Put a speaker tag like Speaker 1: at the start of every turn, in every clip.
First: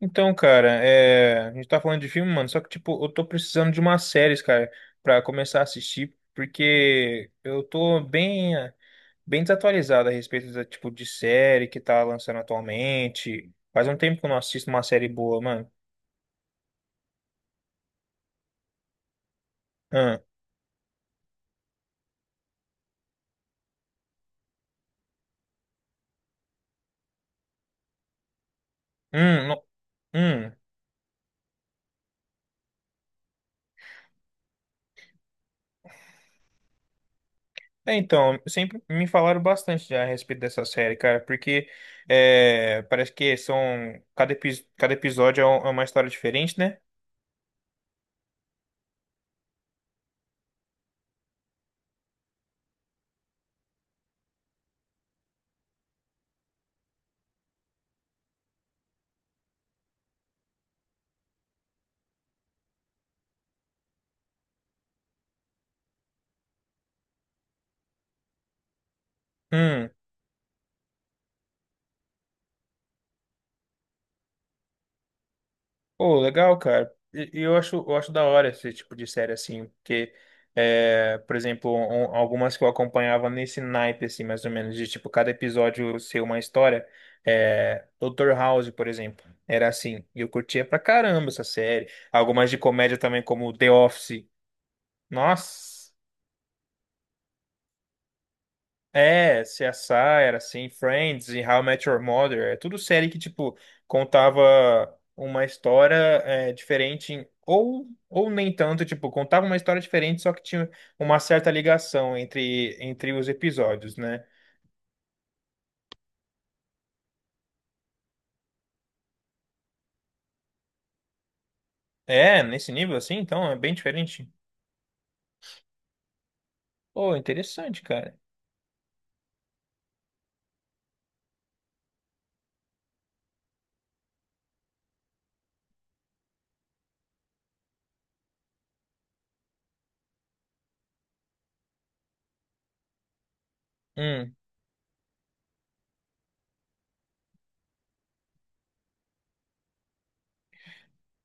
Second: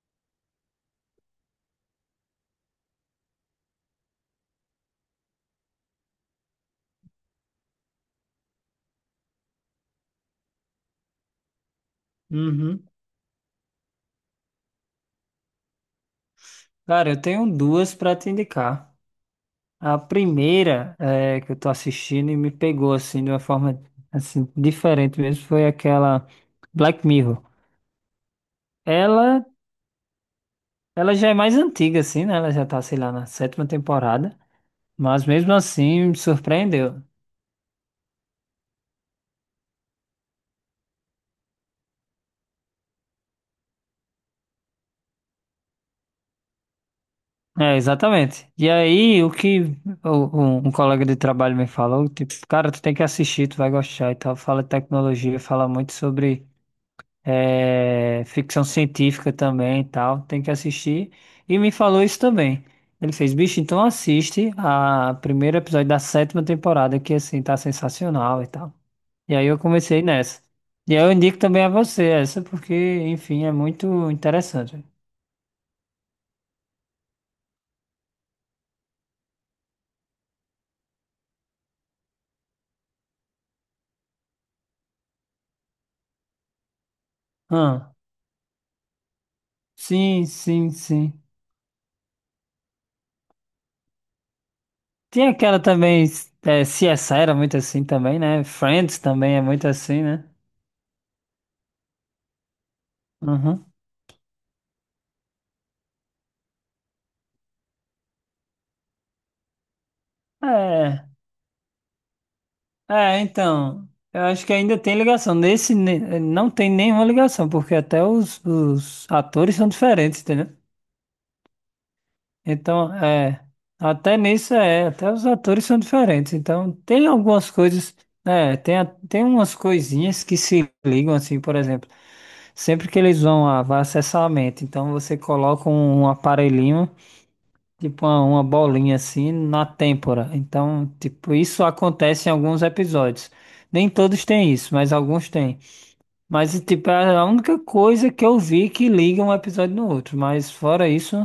Speaker 1: Então, cara, a gente tá falando de filme, mano, só que, tipo, eu tô precisando de umas séries, cara, pra começar a assistir, porque eu tô bem, bem desatualizado a respeito do tipo de série que tá lançando
Speaker 2: Uhum.
Speaker 1: atualmente. Faz um tempo que eu não assisto uma série boa, mano.
Speaker 2: Cara, eu tenho duas para te indicar. A
Speaker 1: Hum,
Speaker 2: primeira é, que eu tô assistindo e me pegou assim de uma forma assim diferente mesmo foi aquela Black Mirror. Ela,
Speaker 1: hum, no- hum.
Speaker 2: ela já é mais antiga assim, né? Ela já tá, sei lá, na sétima temporada, mas mesmo assim me surpreendeu.
Speaker 1: Então, sempre me falaram bastante já a respeito dessa série, cara, porque parece que são, cada episódio é uma história diferente, né?
Speaker 2: É, exatamente. E aí, o que um colega de trabalho me falou, tipo, cara, tu tem que assistir, tu vai gostar e tal. Fala de tecnologia, fala muito sobre ficção científica também e tal, tem que assistir. E me falou isso também. Ele fez, bicho, então assiste a primeiro episódio da sétima temporada, que assim, tá sensacional e tal. E aí eu
Speaker 1: Hum.
Speaker 2: comecei nessa. E aí eu indico também a você essa, porque, enfim, é muito interessante.
Speaker 1: Pô, legal, cara. E eu acho da hora esse tipo de série, assim, porque, por exemplo, algumas que eu acompanhava nesse naipe, assim, mais ou menos, de, tipo, cada episódio ser uma história,
Speaker 2: Ah,
Speaker 1: Dr. House, por exemplo, era assim, e
Speaker 2: sim,
Speaker 1: eu curtia
Speaker 2: sim,
Speaker 1: pra
Speaker 2: sim.
Speaker 1: caramba essa série. Algumas de comédia também, como The Office.
Speaker 2: Tem aquela
Speaker 1: Nossa!
Speaker 2: também, CSI era muito assim também, né? Friends também é
Speaker 1: É,
Speaker 2: muito assim,
Speaker 1: CSI
Speaker 2: né?
Speaker 1: era assim, Friends e How I Met Your Mother, é tudo série que, tipo,
Speaker 2: Uhum.
Speaker 1: contava uma história diferente, ou nem tanto, tipo, contava uma história diferente, só que tinha
Speaker 2: É.
Speaker 1: uma certa ligação entre
Speaker 2: É,
Speaker 1: os
Speaker 2: então,
Speaker 1: episódios,
Speaker 2: eu
Speaker 1: né?
Speaker 2: acho que ainda tem ligação. Nesse não tem nenhuma ligação, porque até os atores são diferentes, entendeu?
Speaker 1: É, nesse
Speaker 2: Então,
Speaker 1: nível assim, então,
Speaker 2: é,
Speaker 1: é bem diferente.
Speaker 2: até os atores são diferentes. Então, tem
Speaker 1: Pô,
Speaker 2: algumas
Speaker 1: interessante,
Speaker 2: coisas,
Speaker 1: cara.
Speaker 2: tem umas coisinhas que se ligam, assim, por exemplo, sempre que eles vai acessar a mente, então você coloca um aparelhinho. Tipo uma bolinha assim na têmpora. Então, tipo, isso acontece em alguns episódios. Nem todos
Speaker 1: Hum.
Speaker 2: têm isso, mas alguns têm. Mas, tipo, é a única coisa que eu vi que liga um episódio no outro. Mas fora isso,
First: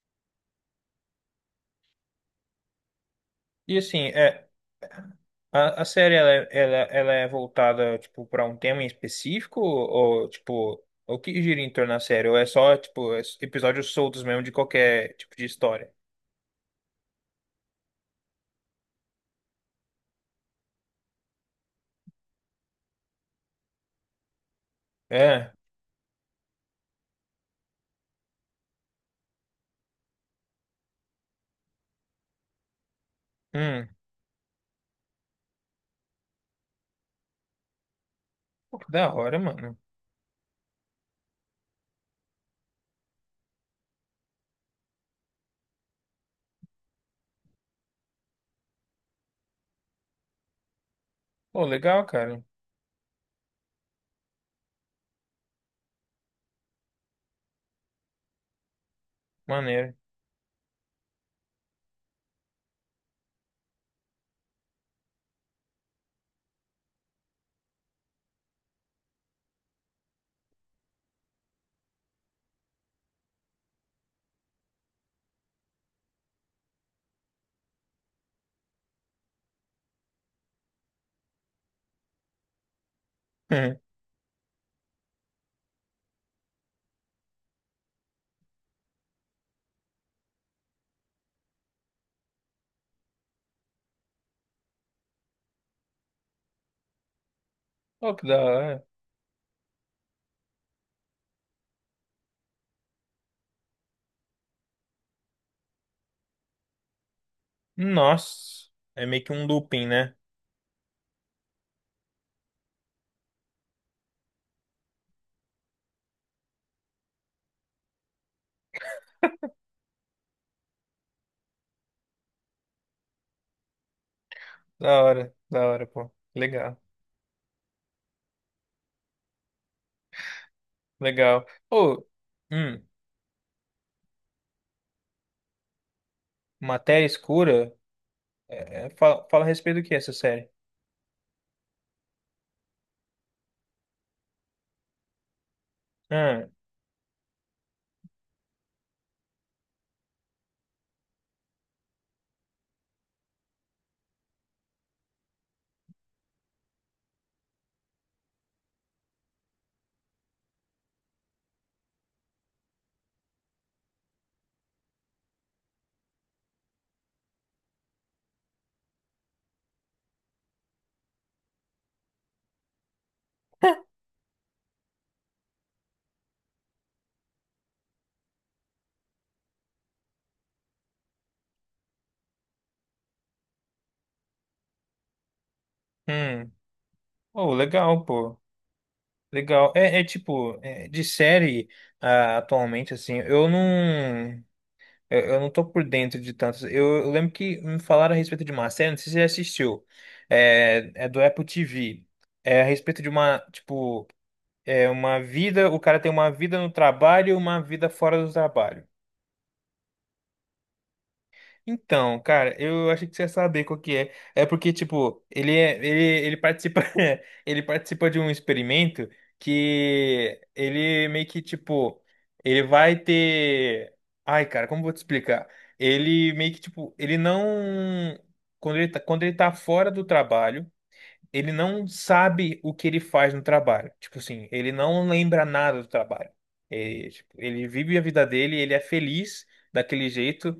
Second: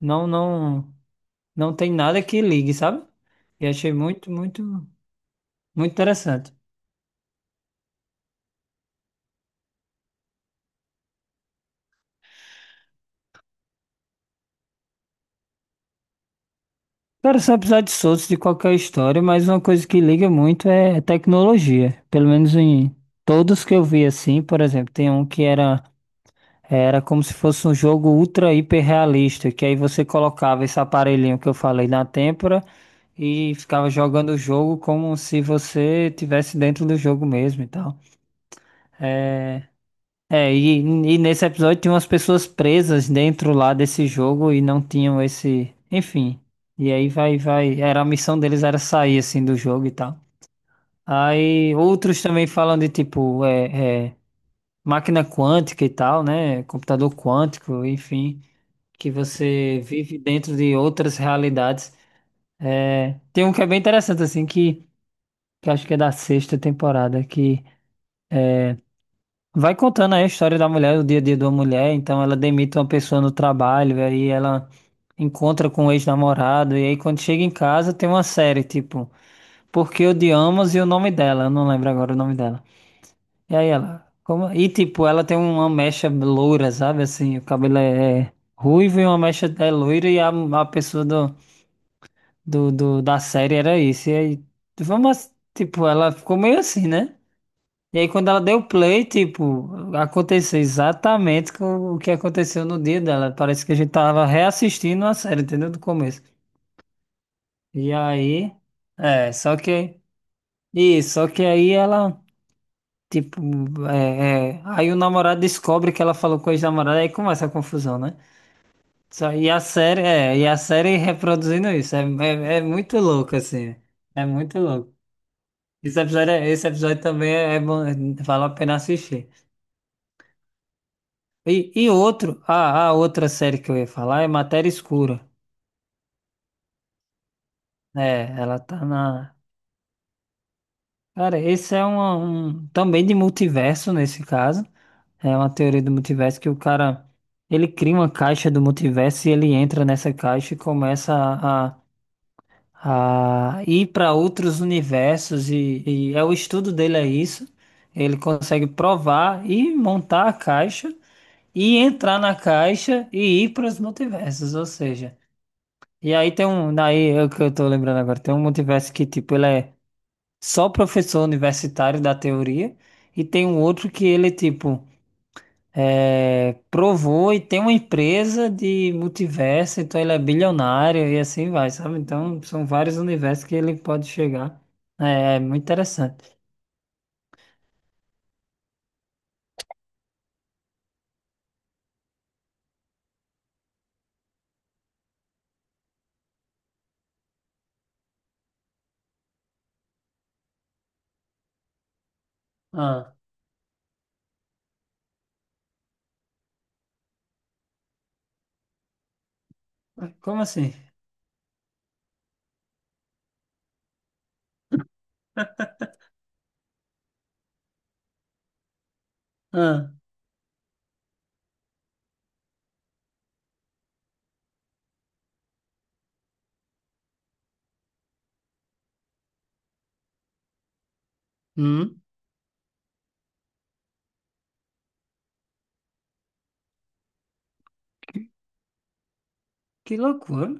Speaker 2: não, não, não tem nada que ligue, sabe? E
Speaker 1: E
Speaker 2: achei
Speaker 1: assim,
Speaker 2: muito,
Speaker 1: é,
Speaker 2: muito,
Speaker 1: A
Speaker 2: muito
Speaker 1: série ela,
Speaker 2: interessante.
Speaker 1: ela, ela é voltada tipo para um tema em específico, ou tipo o que gira em torno da série, ou é só tipo episódios soltos mesmo de qualquer tipo de história?
Speaker 2: Cara, são episódios soltos de qualquer história, mas uma coisa que liga muito é tecnologia. Pelo menos em todos que eu vi assim, por exemplo, tem um que
Speaker 1: É,
Speaker 2: era como se fosse um jogo ultra hiper realista, que aí você colocava esse aparelhinho que eu falei na têmpora e
Speaker 1: hum,
Speaker 2: ficava jogando o jogo como se você tivesse dentro do jogo mesmo e tal.
Speaker 1: pô, que da hora, mano.
Speaker 2: É, e nesse episódio tinha umas pessoas presas dentro lá desse jogo e não tinham esse, enfim. E aí vai, era a missão deles era sair assim do jogo e tal.
Speaker 1: Pô,
Speaker 2: Aí
Speaker 1: legal,
Speaker 2: outros
Speaker 1: cara.
Speaker 2: também falam de tipo, máquina quântica e tal, né? Computador quântico, enfim. Que você
Speaker 1: Maneiro.
Speaker 2: vive dentro de outras realidades. É, tem um que é bem interessante, assim, que acho que é da sexta temporada, que vai contando aí a história da mulher, o dia a dia de uma mulher. Então, ela demite uma pessoa no trabalho, aí ela encontra com o ex-namorado, e aí quando chega em casa tem uma série, tipo, Por que Odiamos, e o nome dela, eu não lembro agora o nome dela. E aí ela, como... E tipo, ela tem uma mecha loura, sabe, assim, o cabelo é ruivo e uma mecha é loira, e a pessoa da série era isso. E aí, vamos, tipo, ela ficou meio assim, né? E aí,
Speaker 1: Pô, que
Speaker 2: quando
Speaker 1: da
Speaker 2: ela deu
Speaker 1: hora.
Speaker 2: play, tipo, aconteceu exatamente com o que aconteceu no dia dela. Parece que a gente tava reassistindo a série, entendeu? Do começo. E aí,
Speaker 1: Nossa, é meio que um
Speaker 2: só
Speaker 1: looping,
Speaker 2: que,
Speaker 1: né?
Speaker 2: isso, só que aí ela, tipo, aí o namorado descobre que ela falou com o ex-namorado, aí começa a confusão, né? Só, e a série, e a série reproduzindo isso, é muito louco, assim, é muito louco.
Speaker 1: Da hora,
Speaker 2: Esse
Speaker 1: pô.
Speaker 2: episódio, esse
Speaker 1: Legal,
Speaker 2: episódio também é bom, vale a pena assistir.
Speaker 1: legal.
Speaker 2: E
Speaker 1: Ô,
Speaker 2: outro,
Speaker 1: hum,
Speaker 2: a outra série que eu ia falar é Matéria Escura.
Speaker 1: Matéria Escura,
Speaker 2: É, ela tá
Speaker 1: fala,
Speaker 2: na.
Speaker 1: fala a respeito do que essa série?
Speaker 2: Cara, esse é um, também de multiverso nesse caso. É uma teoria do multiverso que
Speaker 1: Hum,
Speaker 2: o cara ele cria uma caixa do multiverso e ele entra nessa caixa e começa a ir para outros universos e, é o estudo dele é isso. Ele consegue provar e montar a caixa. E entrar na caixa e ir para os multiversos, ou seja, e aí tem um, daí é o que eu tô lembrando agora, tem um multiverso que tipo ele é só professor universitário da teoria, e tem um outro que ele tipo provou e tem uma empresa de multiverso, então ele é bilionário e assim vai, sabe? Então são vários universos que ele pode chegar. É muito interessante.
Speaker 1: hum. Pô, legal, pô. Legal. É, é tipo, é, de série, ah, atualmente, assim, eu não. Eu não tô por dentro de tantos. Eu lembro que me falaram a respeito de uma série, não sei se você já assistiu. É, é do Apple TV. É a respeito de
Speaker 2: Ah,
Speaker 1: uma, tipo, é uma vida, o cara tem uma vida no trabalho e uma vida fora do trabalho.
Speaker 2: como assim?
Speaker 1: Então, cara, eu achei que você ia saber qual que é. É porque, tipo, ele participa, ele participa de um experimento
Speaker 2: Ah,
Speaker 1: que ele meio que, tipo, ele vai ter. Ai, cara, como eu vou te explicar? Ele meio que, tipo, ele não. Quando ele tá fora do trabalho, ele não
Speaker 2: hum,
Speaker 1: sabe o que ele faz no trabalho. Tipo assim, ele não lembra nada do trabalho. É, tipo, ele vive a vida dele, ele é feliz
Speaker 2: que
Speaker 1: daquele
Speaker 2: loucura.
Speaker 1: jeito,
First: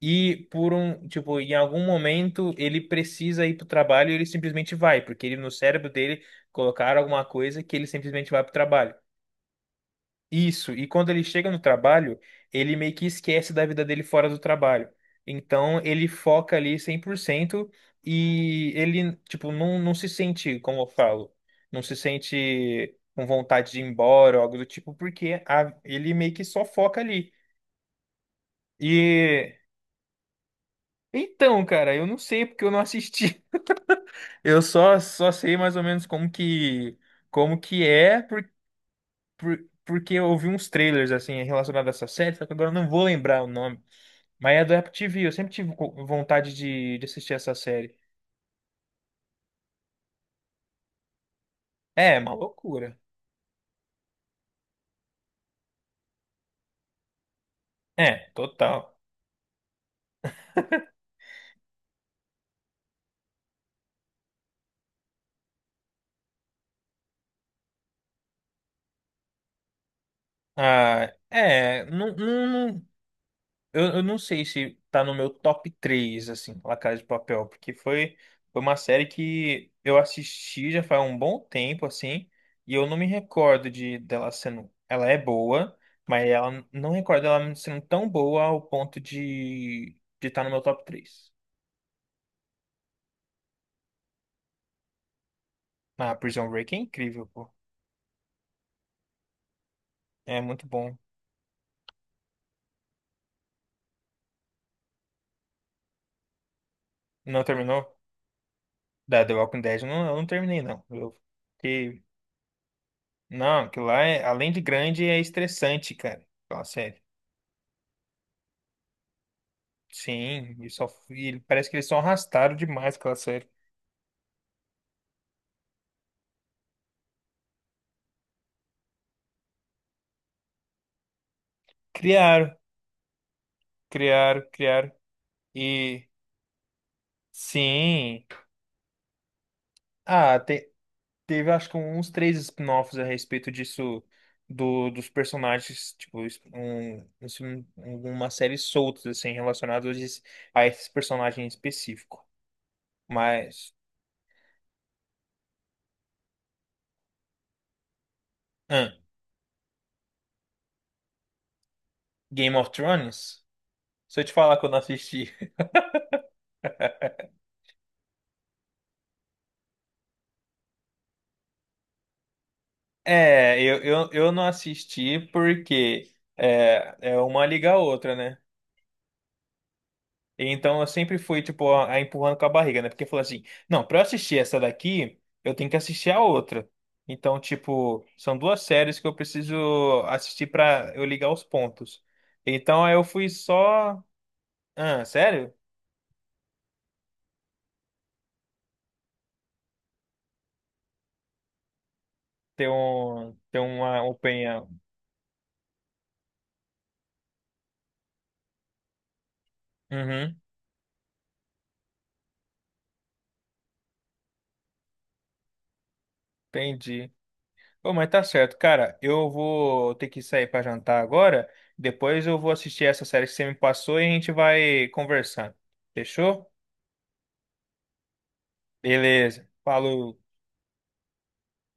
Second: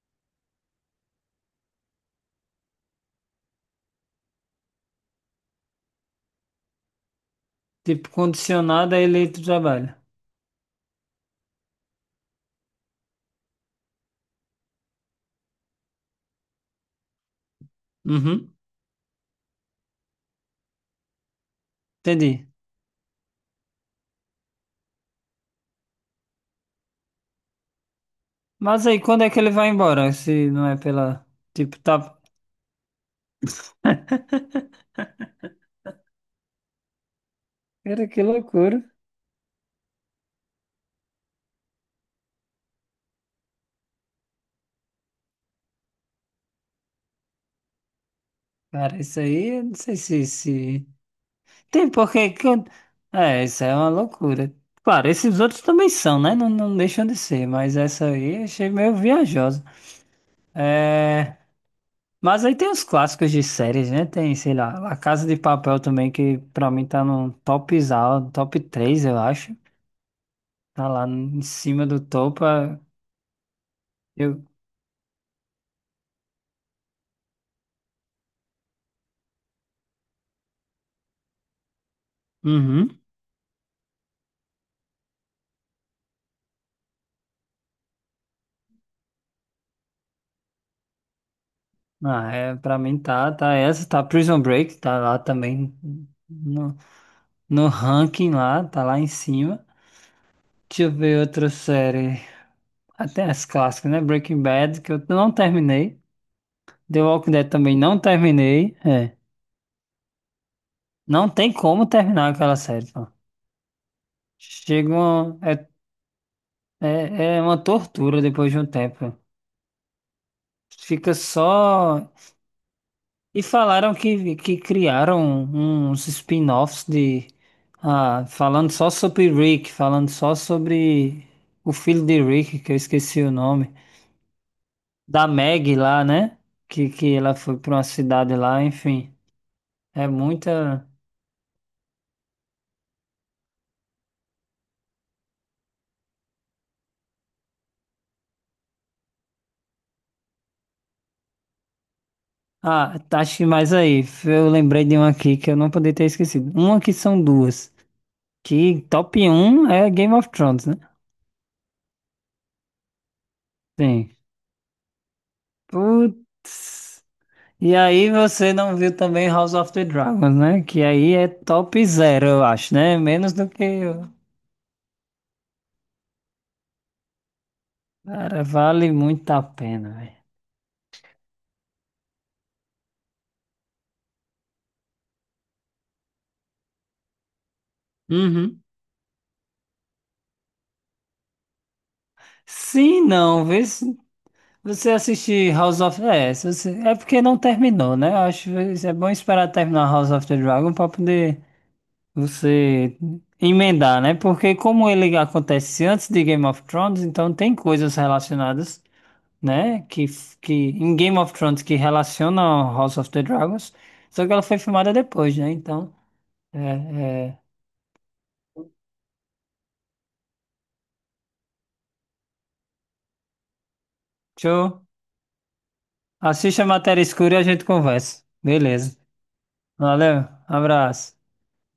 Speaker 1: e por um, tipo, em algum momento ele precisa ir pro trabalho e ele simplesmente vai, porque ele no cérebro dele colocaram alguma coisa que ele
Speaker 2: Tipo,
Speaker 1: simplesmente vai pro
Speaker 2: condicionado
Speaker 1: trabalho.
Speaker 2: a eleito trabalho.
Speaker 1: Isso, e quando ele chega no trabalho, ele meio que esquece da vida dele fora do trabalho. Então, ele foca ali 100%
Speaker 2: Uhum,
Speaker 1: e ele, tipo, não, não se sente, como eu falo, não se
Speaker 2: entendi.
Speaker 1: sente com vontade de ir embora ou algo do tipo, porque ele meio que só foca ali.
Speaker 2: Mas aí, quando é que ele
Speaker 1: E
Speaker 2: vai embora? Se não é pela.
Speaker 1: então,
Speaker 2: Tipo,
Speaker 1: cara, eu
Speaker 2: tá.
Speaker 1: não sei porque eu não assisti. Só sei mais ou menos como que
Speaker 2: Cara,
Speaker 1: é,
Speaker 2: que loucura.
Speaker 1: porque eu ouvi uns trailers assim relacionados a essa série, só que agora eu não vou lembrar o nome. Mas é do Apple TV, eu sempre tive vontade de assistir essa série.
Speaker 2: Cara, isso aí, eu não sei se... Tem
Speaker 1: É,
Speaker 2: porque.
Speaker 1: uma loucura.
Speaker 2: É, isso é uma loucura. Claro, esses outros também são, né? Não, não deixam de ser, mas essa
Speaker 1: É,
Speaker 2: aí eu achei
Speaker 1: total.
Speaker 2: meio viajosa. É... Mas aí tem os clássicos de séries, né? Tem, sei lá, La Casa de Papel também, que pra mim tá no top, top 3 eu acho. Tá lá
Speaker 1: Ah,
Speaker 2: em
Speaker 1: é,
Speaker 2: cima do
Speaker 1: não,
Speaker 2: topo.
Speaker 1: não, não, eu não
Speaker 2: Eu.
Speaker 1: sei se tá no meu top 3, assim, La Casa de Papel, porque foi, foi uma série que eu assisti já faz um bom tempo, assim, e eu não
Speaker 2: Uhum.
Speaker 1: me recordo de dela sendo. Ela é boa, mas ela não recordo ela sendo tão boa ao ponto de estar no meu top 3.
Speaker 2: Ah, é, pra mim tá essa, tá Prison Break, tá lá também
Speaker 1: Ah, Prison Break
Speaker 2: no,
Speaker 1: é incrível, pô.
Speaker 2: no ranking lá, tá lá em cima.
Speaker 1: É muito
Speaker 2: Deixa eu
Speaker 1: bom.
Speaker 2: ver outra série, até as clássicas, né? Breaking Bad, que eu não terminei. The Walking
Speaker 1: Não
Speaker 2: Dead também
Speaker 1: terminou?
Speaker 2: não terminei, é.
Speaker 1: Da The Walking Dead, eu não terminei, não. Eu
Speaker 2: Não tem como
Speaker 1: fiquei...
Speaker 2: terminar aquela série, pô.
Speaker 1: Não, aquilo lá, é, além de
Speaker 2: Chega
Speaker 1: grande, é
Speaker 2: uma, é,
Speaker 1: estressante, cara. Aquela série.
Speaker 2: é, É uma tortura depois de um tempo.
Speaker 1: Sim, e só,
Speaker 2: Fica
Speaker 1: e parece que eles só
Speaker 2: só.
Speaker 1: arrastaram demais aquela
Speaker 2: E
Speaker 1: série.
Speaker 2: falaram que criaram uns spin-offs de. Ah, falando só sobre Rick, falando só sobre o filho de
Speaker 1: Criaram,
Speaker 2: Rick, que eu esqueci o nome.
Speaker 1: criaram, criaram.
Speaker 2: Da Maggie lá,
Speaker 1: E,
Speaker 2: né? Que ela foi pra uma
Speaker 1: sim...
Speaker 2: cidade lá, enfim. É
Speaker 1: Ah,
Speaker 2: muita.
Speaker 1: teve acho que uns 3 spin-offs a respeito disso, do, dos personagens, tipo, uma série soltas, assim, relacionadas a esse personagem específico.
Speaker 2: Ah, tá, acho que mais
Speaker 1: Mas...
Speaker 2: aí. Eu lembrei de uma aqui que eu não poderia ter esquecido. Uma que são duas. Que
Speaker 1: ah,
Speaker 2: top um é Game of Thrones, né?
Speaker 1: Game of Thrones?
Speaker 2: Sim.
Speaker 1: Se eu te falar que eu não assisti.
Speaker 2: Putz. E aí você não viu também House of the Dragons, né? Que aí é top zero, eu acho, né? Menos do
Speaker 1: É,
Speaker 2: que...
Speaker 1: eu não assisti porque é uma liga a outra, né?
Speaker 2: Cara, vale muito a pena, velho.
Speaker 1: Então eu sempre fui, tipo, a empurrando com a barriga, né? Porque falou assim: não, pra eu assistir essa daqui, eu tenho que assistir a outra. Então, tipo, são duas
Speaker 2: Uhum.
Speaker 1: séries que eu preciso assistir pra eu ligar os pontos. Então aí
Speaker 2: Sim,
Speaker 1: eu fui
Speaker 2: não, vê se
Speaker 1: só.
Speaker 2: você
Speaker 1: Ah,
Speaker 2: assistir
Speaker 1: sério?
Speaker 2: House of... É, se você- é porque não terminou, né? Eu acho que é bom esperar terminar House of the Dragon pra poder
Speaker 1: Ter
Speaker 2: você
Speaker 1: um, ter
Speaker 2: emendar,
Speaker 1: uma
Speaker 2: né? Porque
Speaker 1: opinião.
Speaker 2: como ele acontece antes de Game of Thrones, então tem coisas relacionadas, né? Que,
Speaker 1: Uhum,
Speaker 2: que em Game of Thrones que relaciona ao House of the Dragons, só que ela foi filmada depois, né? Então,
Speaker 1: entendi.
Speaker 2: é, é,
Speaker 1: Pô, mas tá certo, cara. Eu vou ter que sair pra jantar agora. Depois eu vou assistir essa série que você me passou e a gente
Speaker 2: show.
Speaker 1: vai conversando. Fechou?
Speaker 2: Assiste a Matéria Escura e a gente conversa. Beleza.
Speaker 1: Beleza. Falou.
Speaker 2: Valeu, abraço.